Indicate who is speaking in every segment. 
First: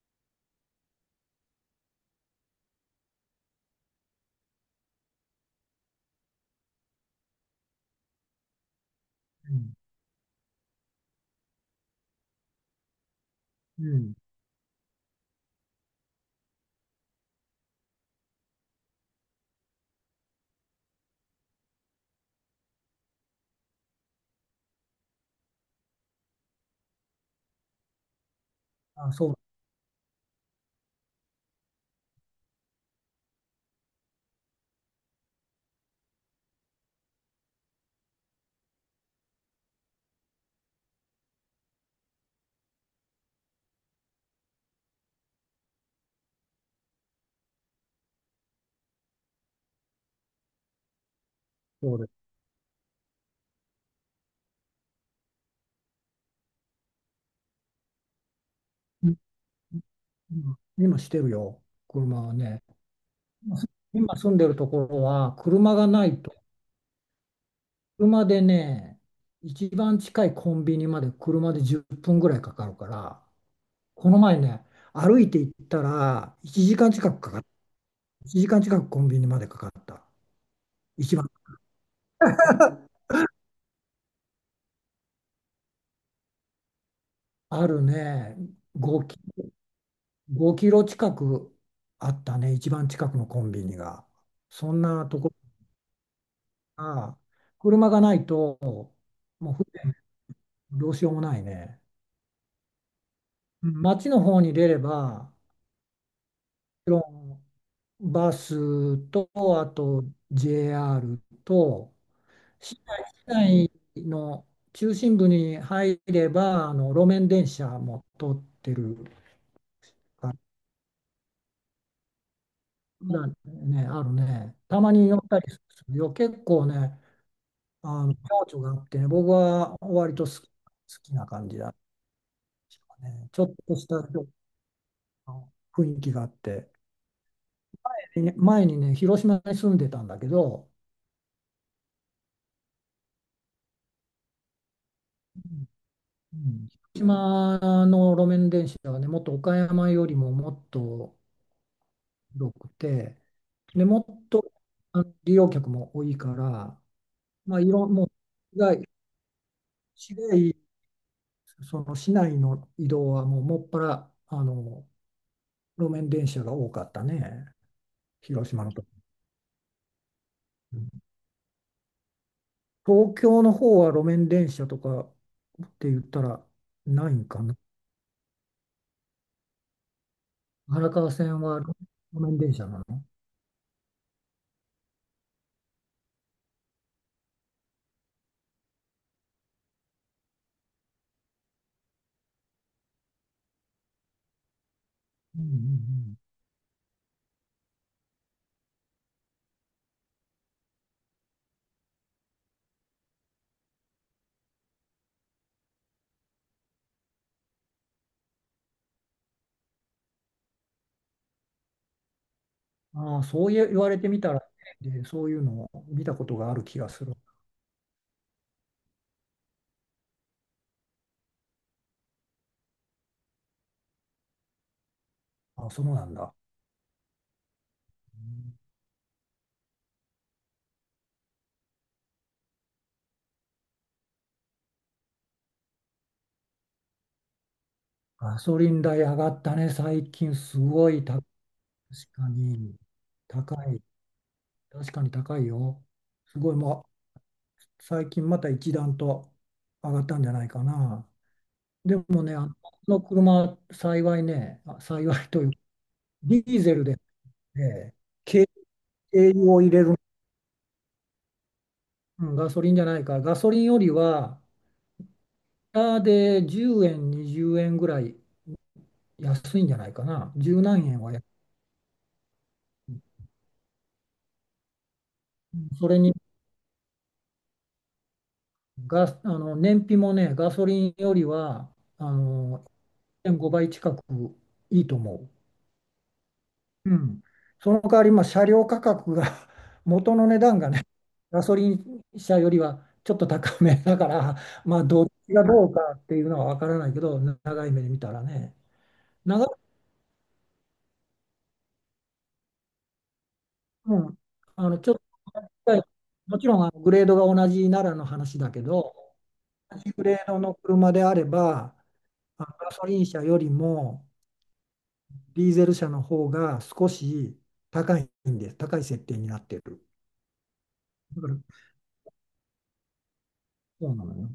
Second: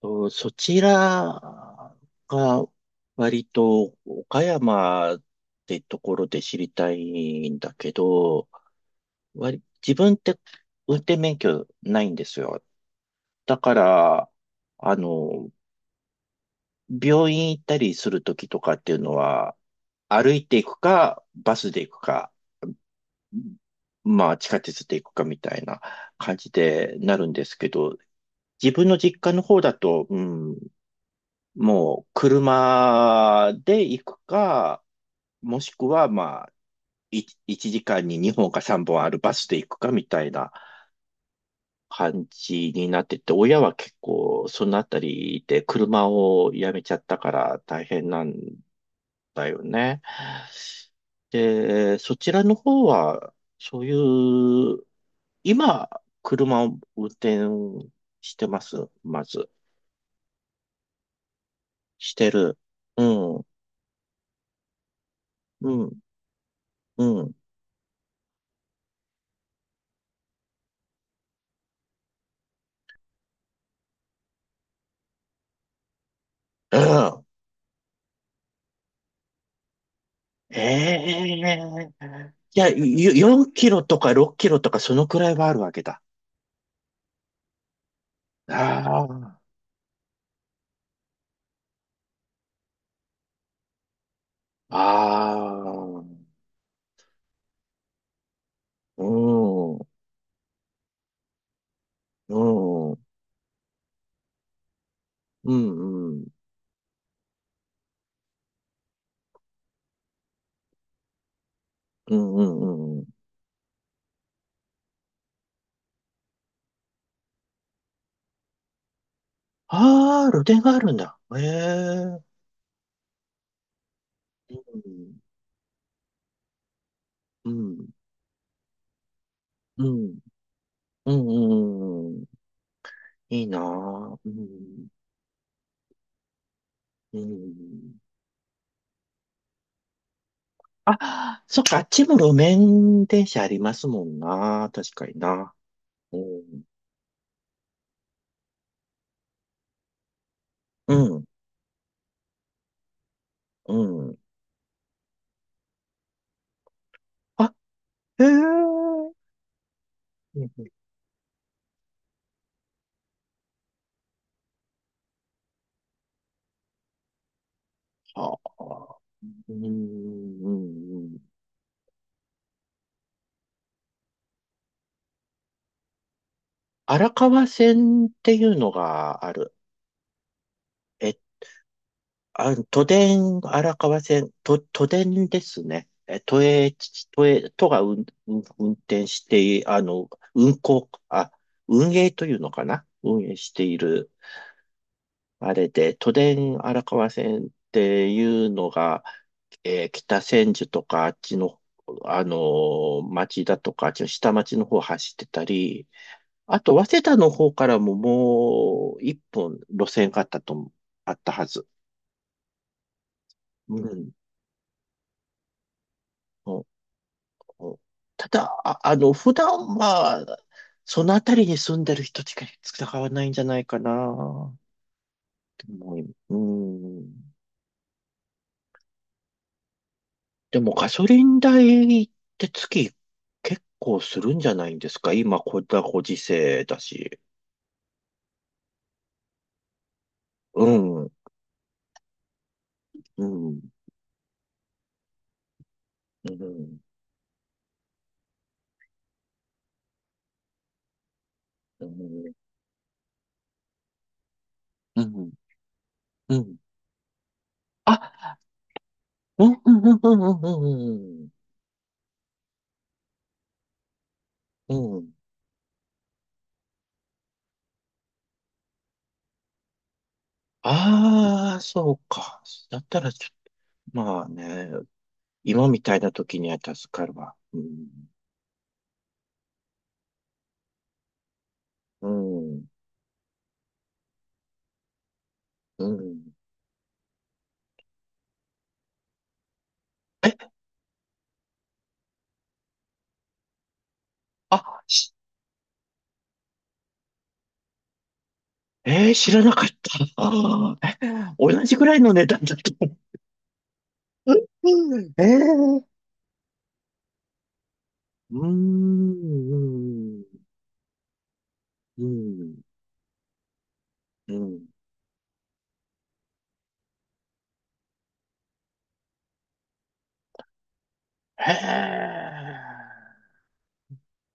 Speaker 1: と、そちらが割と岡山ってところで知りたいんだけど、
Speaker 2: うん。
Speaker 1: 自分って運転免許ないんですよ。だか
Speaker 2: うん。
Speaker 1: ら、あの、病院行ったりするときとかっていうのは、歩いていくか、バスで行くか、まあ地下鉄で行くかみたいな感じでなるんですけど、自分の
Speaker 2: あ、
Speaker 1: 実
Speaker 2: そう、
Speaker 1: 家の方だと、うん、もう車で行くか、もしくはまあ、1時間に2本か3本あるバスで行くかみたいな感じになってて、親は結構そのあたりで車をやめちゃったから大変なんだよね。
Speaker 2: そ
Speaker 1: で、
Speaker 2: うで
Speaker 1: そ
Speaker 2: す。
Speaker 1: ちらの方は、そういう、今、車を運転してます、
Speaker 2: うん、
Speaker 1: まず。
Speaker 2: うん、今してるよ、
Speaker 1: し
Speaker 2: 車
Speaker 1: て
Speaker 2: は
Speaker 1: る。
Speaker 2: ね。
Speaker 1: うん、
Speaker 2: 今住んでるところは、
Speaker 1: う
Speaker 2: 車が
Speaker 1: ん、
Speaker 2: ないと、
Speaker 1: うん。
Speaker 2: 車でね、一番近いコンビニまで車で10分ぐらいかかるから、この前ね、歩いて行ったら1
Speaker 1: う
Speaker 2: 時間近く
Speaker 1: ん。
Speaker 2: かかった。1時間近くコンビニまでかかった。
Speaker 1: え
Speaker 2: 一番
Speaker 1: え、いや、4キロとか6キロとかそのくらいはあるわけだ。
Speaker 2: あるね、5キ、
Speaker 1: あ
Speaker 2: 5キロ近くあったね、一番近くのコンビニが。そ
Speaker 1: あ、
Speaker 2: んなところ
Speaker 1: ああ、
Speaker 2: が、車がないと、
Speaker 1: う
Speaker 2: もう
Speaker 1: ん、う
Speaker 2: 船、どうしようもないね。
Speaker 1: ん、うん、
Speaker 2: 町の方に出れば、も
Speaker 1: うん、うん、
Speaker 2: ちろんバスと、あと JR と、
Speaker 1: う
Speaker 2: 市
Speaker 1: ん、う
Speaker 2: 内、
Speaker 1: ん。
Speaker 2: 市内の中心部に入れば、路面電車も通ってる
Speaker 1: あ
Speaker 2: か
Speaker 1: あ、
Speaker 2: ら、
Speaker 1: 露店があるんだ。ええ、
Speaker 2: まだね、あるね。たまに乗ったりするよ。結構ね、
Speaker 1: うん、うん、
Speaker 2: あの情緒があってね、僕は
Speaker 1: う
Speaker 2: 割
Speaker 1: ん、
Speaker 2: と好き、好
Speaker 1: う
Speaker 2: きな感じだ
Speaker 1: ん、うん。
Speaker 2: ね。ち
Speaker 1: い
Speaker 2: ょ
Speaker 1: い
Speaker 2: っ
Speaker 1: な
Speaker 2: とした
Speaker 1: あ。うん、
Speaker 2: 雰囲気があって。
Speaker 1: うん。
Speaker 2: ね、前にね、広島に住んでたんだけど、
Speaker 1: あ、そっか、あっちも路面電車ありますもんな。確かにな。う
Speaker 2: う
Speaker 1: ん、
Speaker 2: ん。広島の路面電車はね、もっと岡山よりももっ
Speaker 1: う
Speaker 2: と
Speaker 1: ん、
Speaker 2: 広くて、で、も
Speaker 1: うん。
Speaker 2: っと利用客も多いから、
Speaker 1: あ、
Speaker 2: まあ、いろん、もう、
Speaker 1: へえ。
Speaker 2: 市街、
Speaker 1: う
Speaker 2: 市
Speaker 1: ん、うん、
Speaker 2: 街その市内の移動はもうもっぱら、路面電車が多かったね、
Speaker 1: は
Speaker 2: 広島のと。
Speaker 1: あ。うん、う
Speaker 2: うん。
Speaker 1: ん、うん。
Speaker 2: 東京の方は路面電車とかって言ったらな
Speaker 1: 荒
Speaker 2: いんか
Speaker 1: 川
Speaker 2: な。
Speaker 1: 線っていうのがある。
Speaker 2: 荒川
Speaker 1: え、
Speaker 2: 線は路面
Speaker 1: あ、
Speaker 2: 電車な
Speaker 1: 都
Speaker 2: の？
Speaker 1: 電荒川線、と、都電ですね。え、都営、都が運転して、運行、運営というのかな、運営している
Speaker 2: うん、う
Speaker 1: あれで、都
Speaker 2: ん、
Speaker 1: 電荒川線っていうのが、北千住とかあっちの、町だとか、あっちの下町の方走ってたり、あと、早稲田の方からももう一本路線があったと思う、あったはず。
Speaker 2: うん。ああ、そう、言
Speaker 1: う
Speaker 2: 言われて
Speaker 1: ん。
Speaker 2: みたらね、で、そういうのを見たことがある
Speaker 1: お、
Speaker 2: 気がする。
Speaker 1: お、ただ、普段は、その辺りに住んでる人しか使わないんじゃないかな、と
Speaker 2: ああ、そう
Speaker 1: 思
Speaker 2: な
Speaker 1: い、
Speaker 2: んだ。
Speaker 1: うん。
Speaker 2: うん、
Speaker 1: でもガソリン代って月結構するんじゃないんですか？今、こんなご時世だし。
Speaker 2: ガソリン代上がったね、最近す
Speaker 1: う
Speaker 2: ご
Speaker 1: ん、
Speaker 2: い
Speaker 1: うん、
Speaker 2: 高い。確かに
Speaker 1: うん、
Speaker 2: 高い。確かに高いよ。す
Speaker 1: う
Speaker 2: ごい、
Speaker 1: ん、
Speaker 2: もう最近また一段と上がったんじゃないかな。
Speaker 1: う
Speaker 2: でもね、
Speaker 1: ん、
Speaker 2: この車、幸いね、
Speaker 1: う
Speaker 2: 幸い
Speaker 1: ん。
Speaker 2: というか、
Speaker 1: う
Speaker 2: ディ
Speaker 1: ん、
Speaker 2: ーゼルで、ね、
Speaker 1: あ、
Speaker 2: 軽軽
Speaker 1: う
Speaker 2: 油
Speaker 1: ん、
Speaker 2: を入
Speaker 1: うん、
Speaker 2: れ
Speaker 1: う
Speaker 2: る。
Speaker 1: ん、うん、うん、
Speaker 2: うん、ガソリンじゃないか。ガソリンよりは、
Speaker 1: うん。うん、
Speaker 2: で10円、20円ぐらい安いんじゃないかな。十何円は安い。
Speaker 1: ああ、そうか。だったらちょ、まあね、今み
Speaker 2: そ
Speaker 1: た
Speaker 2: れ
Speaker 1: いな
Speaker 2: に
Speaker 1: 時には助かるわ。うん、
Speaker 2: 燃費もね、ガソリンよりは
Speaker 1: う
Speaker 2: あの
Speaker 1: ん、
Speaker 2: 1.5倍近くいいと思
Speaker 1: うん。
Speaker 2: う。うん。その代わり、まあ、車両価格が 元の値段がね、ガソリン車よりはちょっと高めだから、ま
Speaker 1: あ、
Speaker 2: あ、どっ
Speaker 1: し
Speaker 2: ちがどうかっていうのは分からないけど、長い目で見たらね。
Speaker 1: 知ら
Speaker 2: 長い、
Speaker 1: なかった。あーえ同じぐらいの値段だと、
Speaker 2: うん、ちょっ
Speaker 1: うん、
Speaker 2: と、はい、
Speaker 1: ええ、
Speaker 2: もちろんグレードが同じならの
Speaker 1: う
Speaker 2: 話
Speaker 1: ー
Speaker 2: だけど、同じグレ
Speaker 1: ん、
Speaker 2: ードの車であれば、
Speaker 1: うん、
Speaker 2: ガソリン車よりも
Speaker 1: うん。
Speaker 2: ディーゼル車の方が少し高いんです。高い設定になってる。だから、
Speaker 1: へえ、
Speaker 2: そうなのよ。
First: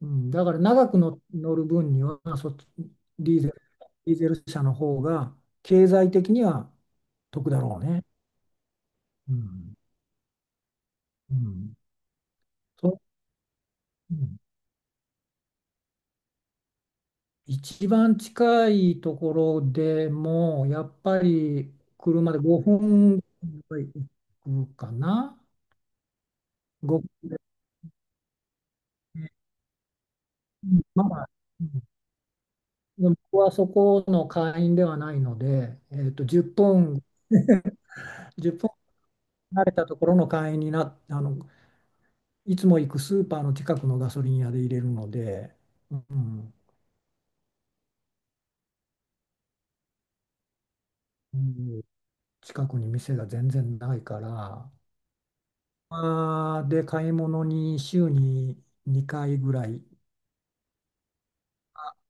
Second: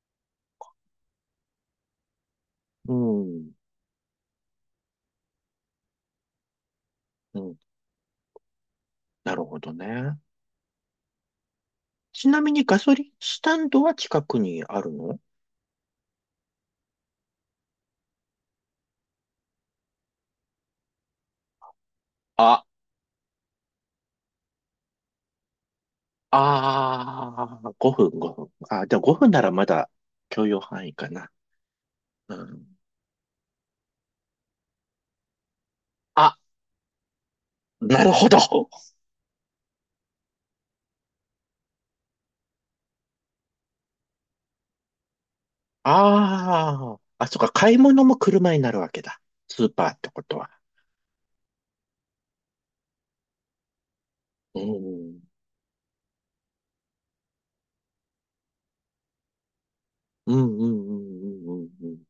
Speaker 2: うん、だから長くの乗る分にはそっち、
Speaker 1: う
Speaker 2: ディーゼ
Speaker 1: ん、
Speaker 2: ル、ディーゼル車の方が経済的には
Speaker 1: う
Speaker 2: 得
Speaker 1: ん。
Speaker 2: だろうね。う
Speaker 1: なるほど
Speaker 2: ん。
Speaker 1: ね。
Speaker 2: うん。
Speaker 1: ちなみにガ
Speaker 2: そ
Speaker 1: ソ
Speaker 2: う。
Speaker 1: リンスタンドは
Speaker 2: う
Speaker 1: 近く
Speaker 2: ん、
Speaker 1: にあるの？
Speaker 2: 一番近いところでも、やっぱり車で
Speaker 1: あ、
Speaker 2: 5分ぐらい行くかな。5、
Speaker 1: ああ、5分、5分。あ、じゃあ分ならまだ許容範囲
Speaker 2: ま
Speaker 1: か
Speaker 2: あ、
Speaker 1: な。
Speaker 2: うん、
Speaker 1: うん。
Speaker 2: でも僕はそこの会員ではないので、
Speaker 1: あ、
Speaker 2: 10分、
Speaker 1: なるほど。
Speaker 2: 1分離れたところの会員にな、いつも行くスーパーの近くのガソリン屋で入れるので、うん、
Speaker 1: ああ、あ、そっか、買い物も車になるわけだ。スーパーってことは。
Speaker 2: うん、近くに店が全然ないか
Speaker 1: う
Speaker 2: ら、
Speaker 1: ん、
Speaker 2: まあーで買い物に週に2回ぐらい、
Speaker 1: うん、うん、うん、うん、うん。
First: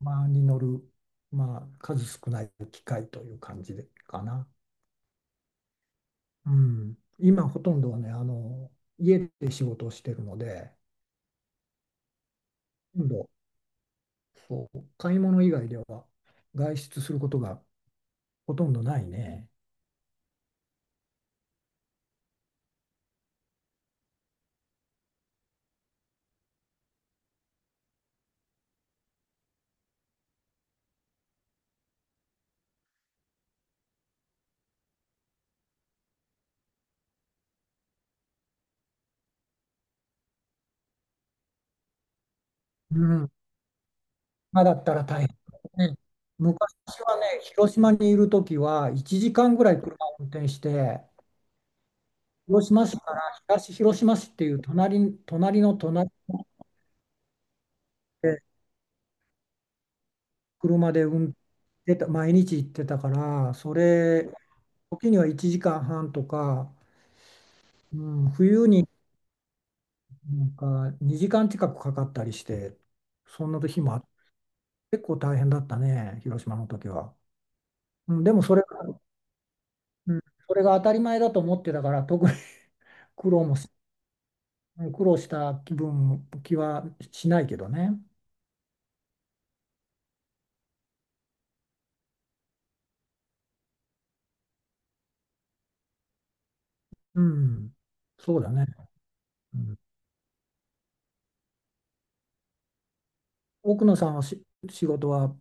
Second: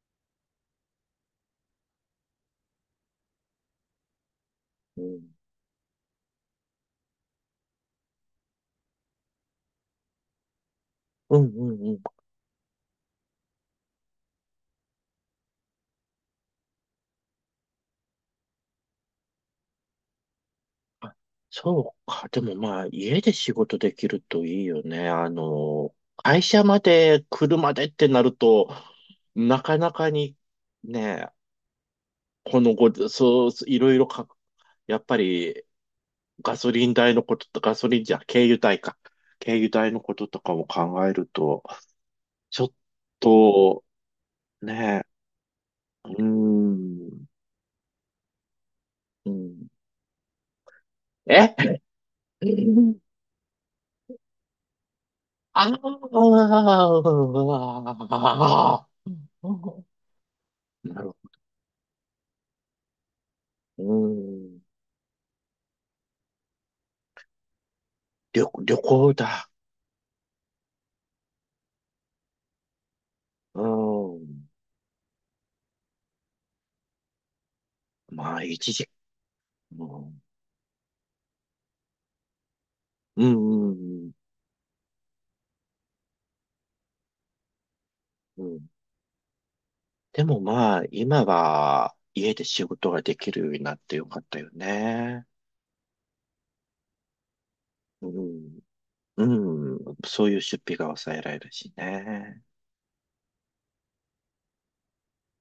Speaker 2: まあ、に乗る、まあ、数少ない機会という感じでかな。
Speaker 1: うん、
Speaker 2: うん、今、ほとんどはね、家で仕事をしてるので、
Speaker 1: うん、うん、うん。
Speaker 2: ほとんど、そう、買い物以外では外出することがほとんどないね。
Speaker 1: あ、そうか。でもまあ、家で仕事できるといいよね。会社まで車でってなると、なかなかにね、このご、そう、いろいろか、やっぱりガソリン代のことと、ガソリンじゃ、軽油代か。軽油代のこととかも考えると、ちょっ
Speaker 2: うん、
Speaker 1: と、
Speaker 2: 今だった
Speaker 1: ね、
Speaker 2: ら大変ね。
Speaker 1: うー
Speaker 2: 昔は
Speaker 1: ん、
Speaker 2: ね、広島にいるときは1
Speaker 1: う
Speaker 2: 時間ぐ
Speaker 1: ん。
Speaker 2: らい車を運転して、
Speaker 1: え
Speaker 2: 広島市から東広島市っていう
Speaker 1: あ
Speaker 2: 隣
Speaker 1: あ、
Speaker 2: の
Speaker 1: なる
Speaker 2: 隣
Speaker 1: ほ
Speaker 2: で
Speaker 1: ど。
Speaker 2: 車で運転してた、毎日行ってたから、そ
Speaker 1: う
Speaker 2: れ、
Speaker 1: ん。
Speaker 2: 時には1時間半とか、うん、冬
Speaker 1: 旅
Speaker 2: に
Speaker 1: 行だ。
Speaker 2: なんか2時間近くかかったりして、そんな
Speaker 1: う
Speaker 2: 日もあって、
Speaker 1: ん。
Speaker 2: 結構大変だったね、広島の時は。うん、で
Speaker 1: ま
Speaker 2: も
Speaker 1: あ、
Speaker 2: それ
Speaker 1: 一時、
Speaker 2: が、
Speaker 1: う
Speaker 2: うん、
Speaker 1: ん、
Speaker 2: それが当たり前だと思ってたから、特に
Speaker 1: う
Speaker 2: 苦労も
Speaker 1: ん、
Speaker 2: し、
Speaker 1: うん、
Speaker 2: うん、苦労した気はしないけどね。
Speaker 1: うん。でもまあ、今は家で仕事ができるようになってよかったよね。
Speaker 2: うん、
Speaker 1: う
Speaker 2: そうだ
Speaker 1: ん。
Speaker 2: ね。うん、
Speaker 1: うん。そういう出費が抑えられるしね。
Speaker 2: 奥野さんは、仕事は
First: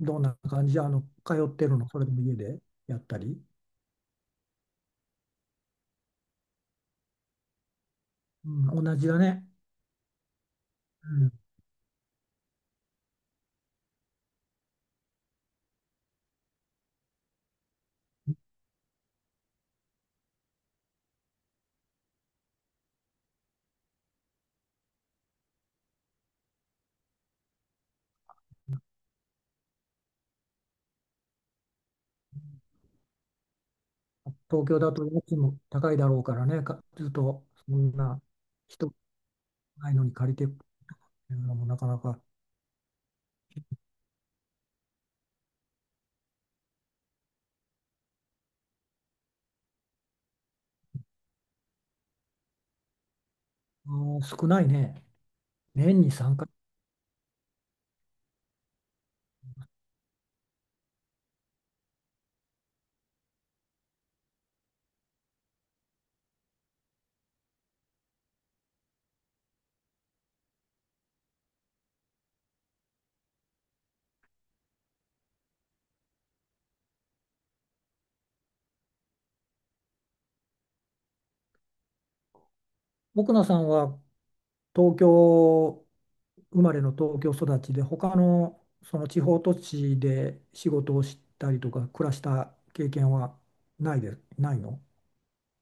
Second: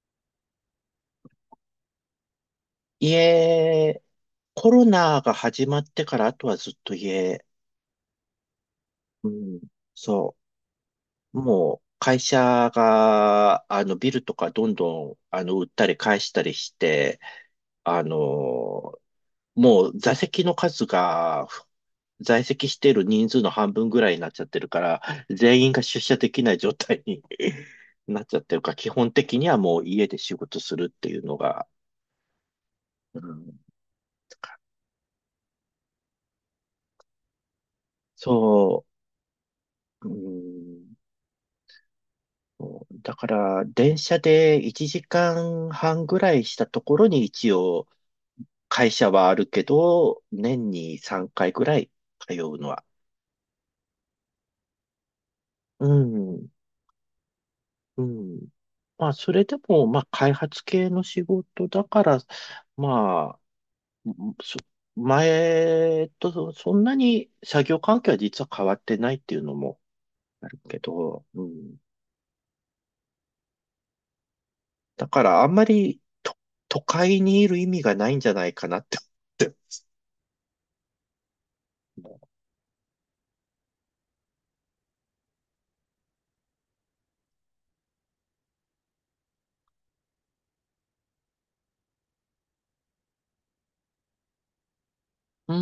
Speaker 2: どんな感じで、通ってるの、それでも家でやったり。
Speaker 1: 家、コロナが始まってから、あとはずっと家。
Speaker 2: うん、同じだ
Speaker 1: う
Speaker 2: ね。
Speaker 1: ん。そう。
Speaker 2: うん、
Speaker 1: もう会社が、ビルとかどんどん、売ったり返したりして、あの、もう座席の数が、在籍している人数の半分ぐらいになっちゃってるから、全員が出社できない状態に なっちゃってるから、基本的にはもう家で仕事するっていうのが、うん、
Speaker 2: 東京だと家賃も高いだろうからね、ずっとそんな
Speaker 1: そ
Speaker 2: 人ないの
Speaker 1: う、う
Speaker 2: に借りてって
Speaker 1: ん、
Speaker 2: いうのもなかなか、
Speaker 1: そうだから電車で1時間半ぐらいしたところに一応、会社はあるけど、年に3回ぐらい通うのは。
Speaker 2: うん、少ないね。
Speaker 1: う
Speaker 2: 年に3回。
Speaker 1: ん、うん。まあ、それでも、まあ、開発系の仕事だから、まあ、そ前とそんなに作業環境は実は変わってないっていうのもあるけど、うん。だから、あんまりと都会にいる意味がないんじゃないかなって思って。
Speaker 2: 奥野さんは東京生まれの東京育ちで、他のその地方都市で仕事をしたりとか暮らした経験はないの？
Speaker 1: う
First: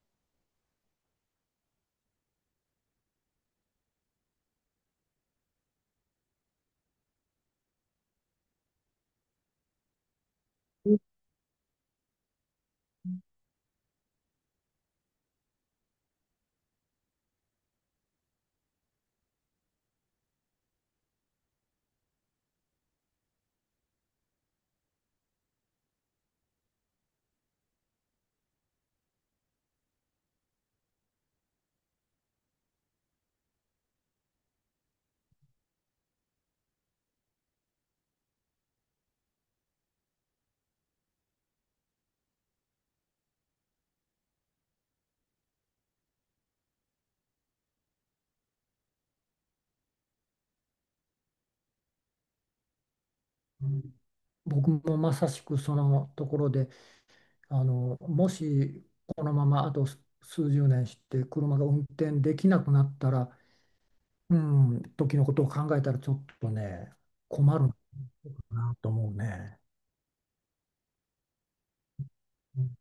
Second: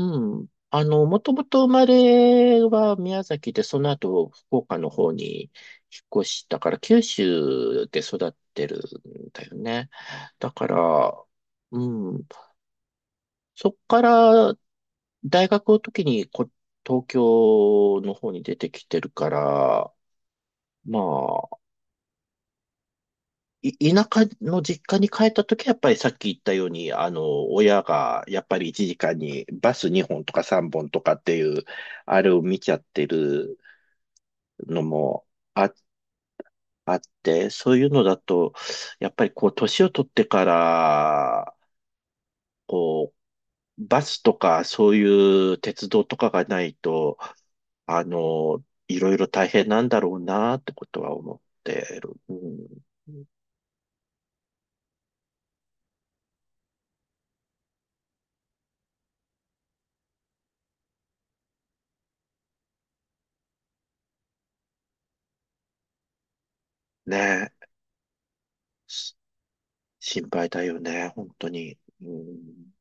Speaker 1: ん。もともと生まれは宮崎で、その後福岡の方に引っ越したから、九州で育ってるんだよね。だから、うん。そっから大学の時に東京の方に出てきてるから、まあ、田舎の実家に帰った時はやっぱりさっき言ったように、親がやっぱり1時間にバス2本とか3本とかっていう、あれを見ちゃってるのもあ、あって、そういうのだと、やっぱりこう、年を取ってから、こう、バスとかそういう鉄道とかがないと、いろいろ大変なんだろうなってことは思ってる。うん、
Speaker 2: うん、僕もまさしくそのところで、もしこのままあと数十年して車が運転できなくなったら、うん、時のことを考えたらちょっとね、
Speaker 1: ね
Speaker 2: 困
Speaker 1: え、
Speaker 2: るなと思う
Speaker 1: し
Speaker 2: ね。
Speaker 1: 心配だよね、本当に。うん